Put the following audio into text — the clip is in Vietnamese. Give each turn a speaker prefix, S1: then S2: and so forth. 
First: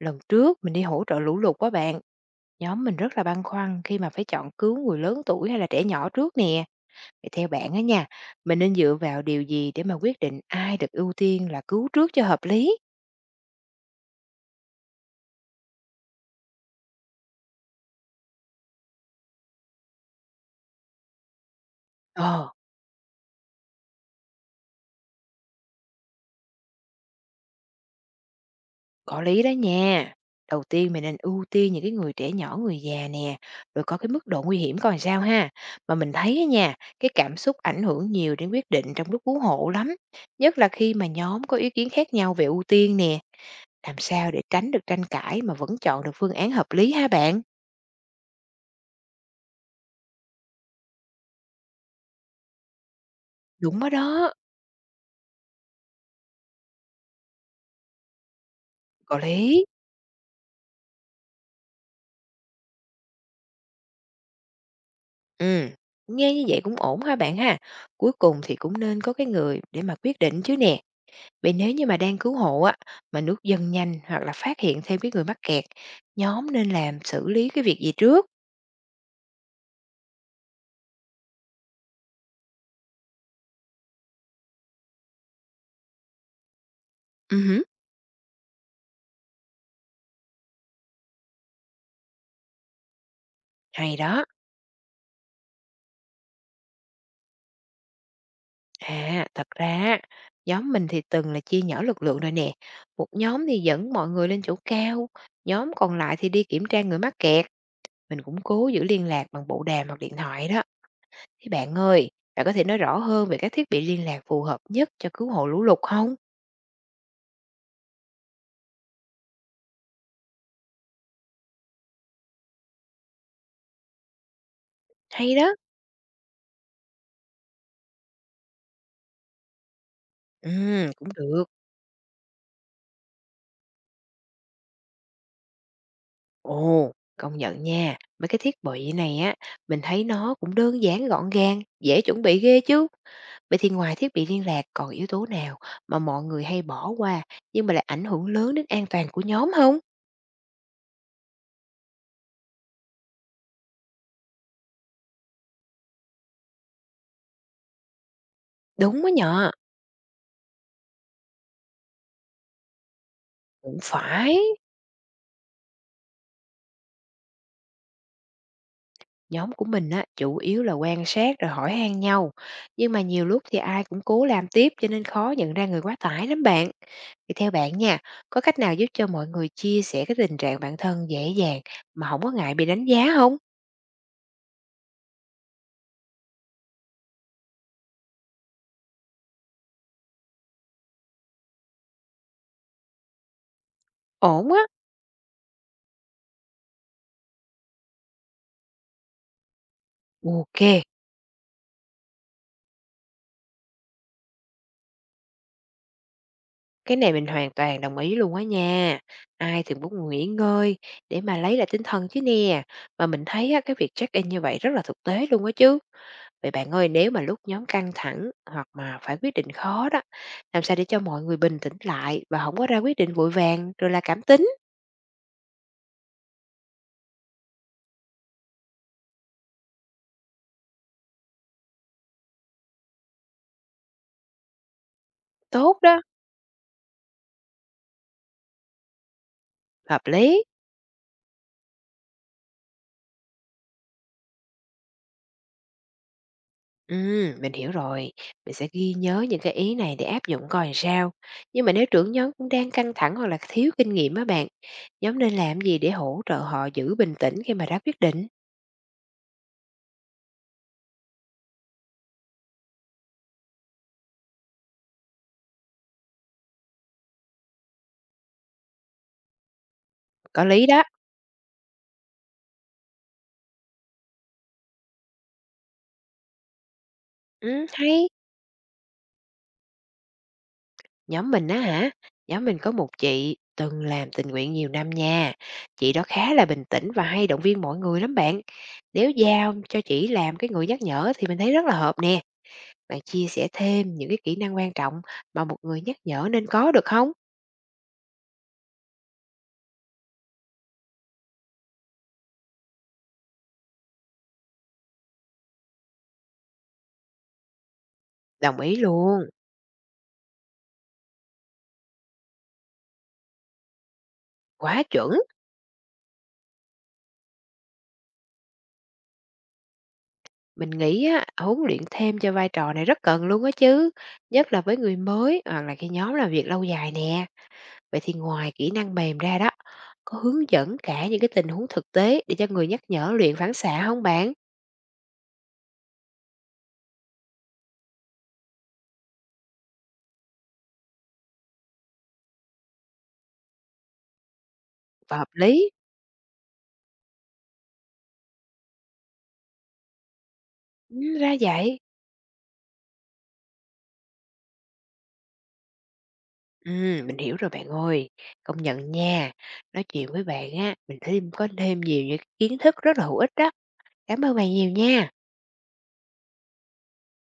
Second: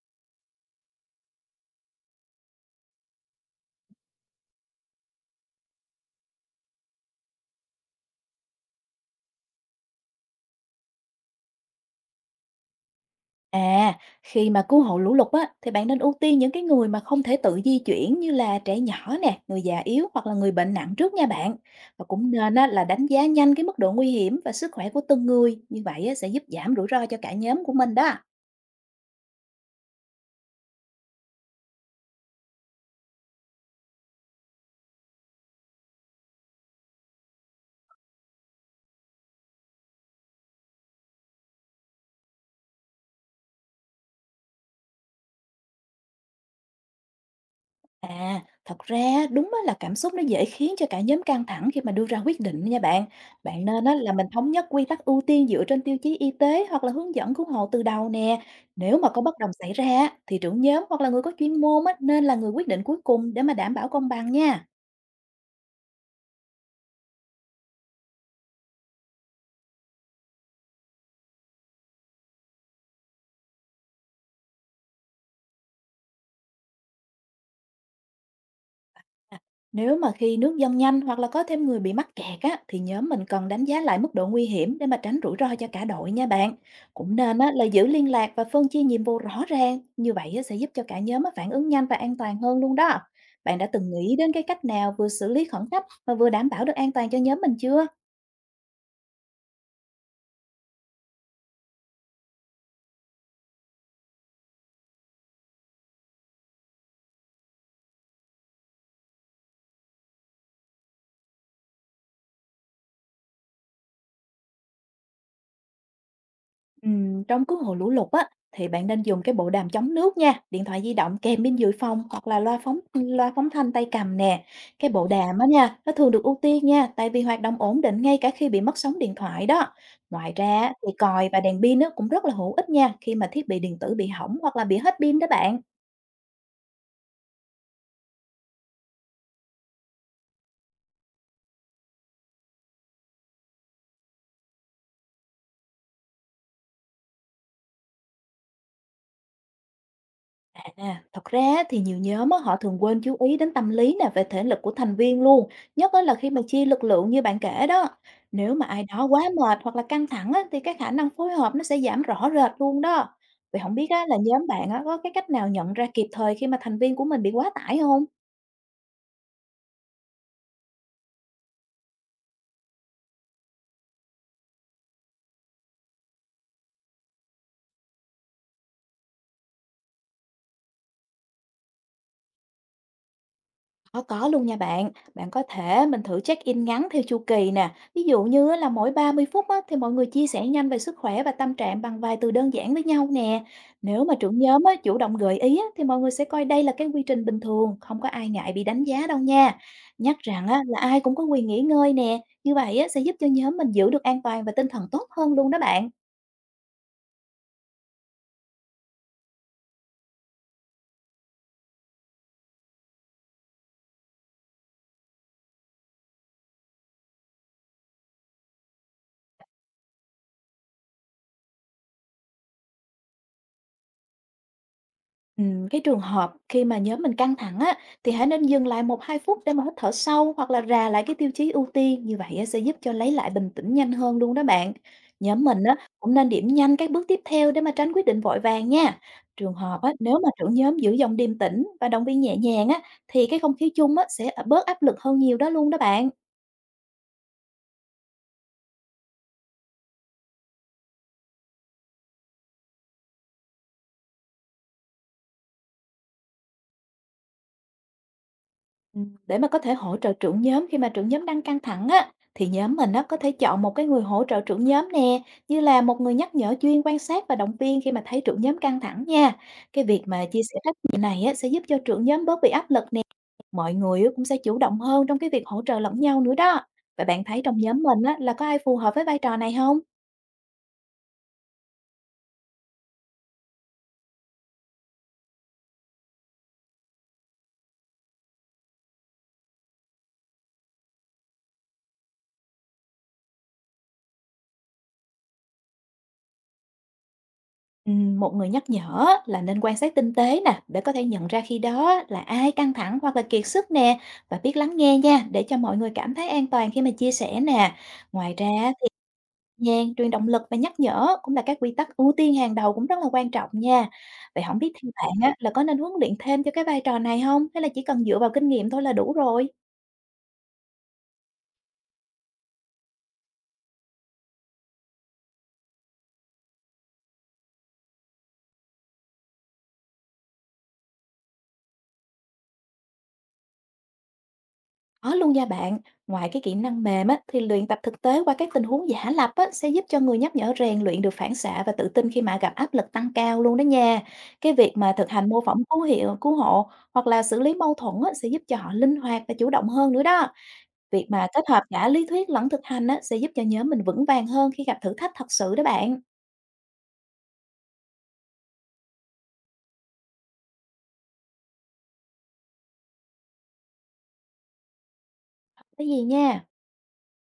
S1: Lần trước mình đi hỗ trợ lũ lụt quá bạn, nhóm mình rất là băn khoăn khi mà phải chọn cứu người lớn tuổi hay là trẻ nhỏ trước nè. Vậy theo bạn á nha, mình nên dựa vào điều gì để mà quyết định ai được ưu tiên là cứu trước cho hợp lý?
S2: À, khi mà cứu hộ lũ lụt á, thì bạn nên ưu tiên những cái người mà không thể tự di chuyển như là trẻ nhỏ nè, người già yếu hoặc là người bệnh nặng trước nha bạn. Và cũng
S1: Ờ,
S2: nên á, là đánh giá nhanh cái mức độ nguy hiểm và sức khỏe của từng người. Như vậy á, sẽ giúp giảm rủi ro cho cả nhóm của mình đó.
S1: có lý đó nha. Đầu tiên mình nên ưu tiên những cái người trẻ nhỏ, người già nè, rồi có cái mức độ nguy hiểm còn sao ha. Mà mình thấy á nha, cái cảm xúc ảnh hưởng nhiều đến quyết định trong lúc cứu hộ lắm, nhất là khi mà nhóm có ý kiến khác nhau về ưu tiên nè. Làm sao để tránh được tranh cãi mà vẫn chọn được phương án hợp lý ha bạn?
S2: À, thật ra á, đúng á là cảm xúc nó dễ khiến cho cả nhóm căng thẳng khi mà đưa ra quyết định nha bạn. Bạn
S1: Đúng
S2: nên
S1: đó
S2: á là mình
S1: đó,
S2: thống nhất quy tắc ưu tiên dựa trên tiêu chí y tế hoặc là hướng dẫn cứu hộ từ đầu nè. Nếu mà
S1: có
S2: có bất đồng
S1: lý.
S2: xảy ra á, thì trưởng nhóm hoặc là người có chuyên môn á, nên là người quyết định cuối cùng để mà đảm bảo công bằng nha.
S1: Ừm, Nghe như vậy cũng ổn ha bạn ha. Cuối cùng thì cũng nên có cái người để mà quyết định chứ nè. Vậy nếu như mà đang cứu hộ á, mà nước dâng nhanh hoặc là phát hiện thêm cái người mắc kẹt, nhóm nên làm xử lý cái việc gì trước?
S2: À, nếu mà khi nước dâng nhanh hoặc là có thêm người bị mắc kẹt á, thì nhóm mình cần đánh giá lại mức độ nguy hiểm để mà tránh rủi ro cho cả đội nha bạn. Cũng
S1: Ừ,
S2: nên á,
S1: hử,
S2: là giữ liên lạc và phân chia nhiệm vụ rõ ràng. Như vậy á, sẽ giúp cho cả nhóm á, phản ứng nhanh và an toàn hơn luôn đó. Bạn đã từng
S1: hay
S2: nghĩ
S1: đó.
S2: đến cái cách nào vừa xử lý khẩn cấp mà vừa đảm bảo được an toàn cho nhóm mình chưa?
S1: À, thật ra á, nhóm mình thì từng là chia nhỏ lực lượng rồi nè. Một nhóm thì dẫn mọi người lên chỗ cao, nhóm còn lại thì đi kiểm tra người mắc kẹt. Mình cũng cố giữ liên lạc bằng bộ đàm hoặc điện thoại đó. Thế bạn ơi, bạn có thể nói rõ hơn về các thiết bị liên lạc phù hợp nhất cho cứu hộ lũ lụt không?
S2: Trong cứu hộ lũ lụt á, thì bạn nên dùng cái bộ đàm chống nước nha, điện thoại di động kèm bên dự phòng hoặc là loa phóng thanh tay cầm nè. Cái bộ
S1: Hay
S2: đàm á
S1: đó.
S2: nha, nó thường được ưu tiên nha, tại vì hoạt động ổn định ngay cả khi bị mất sóng điện thoại đó. Ngoài
S1: Ừ,
S2: ra á, thì
S1: cũng
S2: còi và
S1: được.
S2: đèn pin á, cũng rất là hữu ích nha, khi mà thiết bị điện tử bị hỏng hoặc là bị hết pin đó bạn.
S1: Ồ, công nhận nha. Mấy cái thiết bị này á, mình thấy nó cũng đơn giản gọn gàng, dễ chuẩn bị ghê chứ. Vậy thì ngoài thiết bị liên lạc còn yếu tố nào mà mọi người hay bỏ qua nhưng mà lại ảnh hưởng lớn đến an toàn của nhóm không?
S2: À, thật ra á, thì nhiều nhóm á, họ thường quên chú ý đến tâm lý nè về thể lực của thành viên luôn, nhất á là khi mà chia lực lượng như bạn kể đó. Nếu mà ai
S1: Đúng
S2: đó
S1: đó
S2: quá
S1: nhờ.
S2: mệt hoặc là căng thẳng á, thì cái khả năng phối hợp nó sẽ giảm rõ rệt luôn đó. Vậy không
S1: Cũng
S2: biết á, là
S1: phải.
S2: nhóm bạn á, có cái cách nào nhận ra kịp thời khi mà thành viên của mình bị quá tải không?
S1: Nhóm của mình á, chủ yếu là quan sát rồi hỏi han nhau, nhưng mà nhiều lúc thì ai cũng cố làm tiếp cho nên khó nhận ra người quá tải lắm bạn. Thì theo bạn nha, có cách nào giúp cho mọi người chia sẻ cái tình trạng bản thân dễ dàng mà không có ngại bị đánh giá không?
S2: Có luôn nha bạn. Bạn có thể mình thử check-in ngắn theo chu kỳ nè. Ví dụ như á là mỗi 30 phút á, thì mọi người chia sẻ nhanh về sức khỏe và tâm trạng bằng vài từ đơn giản với nhau nè. Nếu mà trưởng
S1: Ổn
S2: nhóm
S1: á.
S2: á, chủ động gợi ý á, thì mọi người sẽ coi đây là cái quy trình bình thường, không có ai ngại bị đánh giá đâu nha. Nhắc rằng
S1: Ok,
S2: á, là ai cũng có quyền nghỉ ngơi nè. Như vậy á, sẽ giúp cho nhóm mình giữ được an toàn và tinh thần tốt hơn luôn đó bạn.
S1: cái này mình hoàn toàn đồng ý luôn á nha. Ai thì muốn nghỉ ngơi để mà lấy lại tinh thần chứ nè. Mà mình thấy á, cái việc check in như vậy rất là thực tế luôn á chứ. Vậy bạn ơi, nếu mà lúc nhóm căng thẳng hoặc mà phải quyết định khó đó, làm sao để cho mọi người bình tĩnh lại và không có ra quyết định vội vàng rồi là cảm tính,
S2: Cái trường hợp khi mà nhóm mình căng thẳng á, thì hãy nên dừng lại một hai phút để mà hít thở sâu hoặc là rà lại cái tiêu chí ưu tiên, như vậy á, sẽ giúp cho lấy lại bình tĩnh nhanh hơn luôn đó bạn. Nhóm mình á,
S1: tốt đó,
S2: cũng nên điểm nhanh các bước tiếp theo để mà tránh quyết định vội vàng nha. Trường hợp á,
S1: hợp
S2: nếu mà
S1: lý.
S2: trưởng nhóm giữ giọng điềm tĩnh và động viên nhẹ nhàng á, thì cái không khí chung á, sẽ bớt áp lực hơn nhiều đó luôn đó bạn.
S1: Ừ, mình hiểu rồi. Mình sẽ ghi nhớ những cái ý này để áp dụng coi làm sao. Nhưng mà nếu trưởng nhóm cũng đang căng thẳng hoặc là thiếu kinh nghiệm á bạn, nhóm nên làm gì để hỗ trợ họ giữ bình tĩnh khi mà ra quyết định?
S2: Để mà có thể hỗ trợ trưởng nhóm khi mà trưởng nhóm đang căng thẳng á, thì nhóm mình á, có thể chọn một cái người hỗ trợ trưởng nhóm nè, như là một người nhắc nhở chuyên quan sát và động viên khi mà thấy trưởng nhóm căng thẳng nha. Cái việc mà chia
S1: Có
S2: sẻ
S1: lý
S2: trách
S1: đó.
S2: nhiệm này á, sẽ giúp cho trưởng nhóm bớt bị áp lực nè, mọi người á, cũng sẽ chủ động hơn trong cái việc hỗ trợ lẫn nhau nữa đó. Và bạn thấy trong
S1: Ừ,
S2: nhóm mình
S1: hay.
S2: á, là có ai phù hợp với vai trò này không?
S1: Nhóm mình á hả? Nhóm mình có một chị từng làm tình nguyện nhiều năm nha. Chị đó khá là bình tĩnh và hay động viên mọi người lắm bạn. Nếu giao cho chị làm cái người nhắc nhở thì mình thấy rất là hợp nè. Bạn chia sẻ thêm những cái kỹ năng quan trọng mà một người nhắc nhở nên có được không?
S2: Một người nhắc nhở là nên quan sát tinh tế nè để có thể nhận ra khi đó là ai căng thẳng hoặc là kiệt sức nè, và biết lắng nghe nha để cho mọi người cảm thấy an toàn khi mà chia sẻ nè. Ngoài ra
S1: Đồng ý
S2: thì
S1: luôn.
S2: nhàn truyền động lực và nhắc nhở cũng là các quy tắc ưu tiên hàng đầu cũng rất là quan trọng nha. Vậy không biết
S1: Quá
S2: thì bạn
S1: chuẩn.
S2: á, là có nên huấn luyện thêm cho cái vai trò này không hay là chỉ cần dựa vào kinh nghiệm thôi là đủ rồi?
S1: Mình nghĩ á, huấn luyện thêm cho vai trò này rất cần luôn á chứ. Nhất là với người mới hoặc là cái nhóm làm việc lâu dài nè. Vậy thì ngoài kỹ năng mềm ra đó, có hướng dẫn cả những cái tình huống thực tế để cho người nhắc nhở luyện phản xạ không bạn?
S2: Có luôn nha bạn, ngoài cái kỹ năng mềm á, thì luyện tập thực tế qua các tình huống giả lập á, sẽ giúp cho người nhắc nhở rèn luyện được phản xạ và tự tin khi mà gặp áp lực tăng cao luôn đó nha. Cái việc mà thực
S1: Và
S2: hành
S1: hợp
S2: mô phỏng
S1: lý.
S2: cứu hộ hoặc là xử lý mâu thuẫn á, sẽ giúp cho họ linh hoạt và chủ động hơn nữa đó. Việc mà
S1: Ra
S2: kết hợp
S1: vậy.
S2: cả lý thuyết lẫn thực hành á, sẽ giúp cho nhóm mình vững vàng hơn khi gặp thử thách thật sự đó bạn.
S1: Mình hiểu rồi bạn ơi. Công nhận nha, nói chuyện với bạn á, mình có thêm nhiều những kiến thức rất là hữu ích đó. Cảm ơn bạn nhiều nha.
S2: Cái gì nha.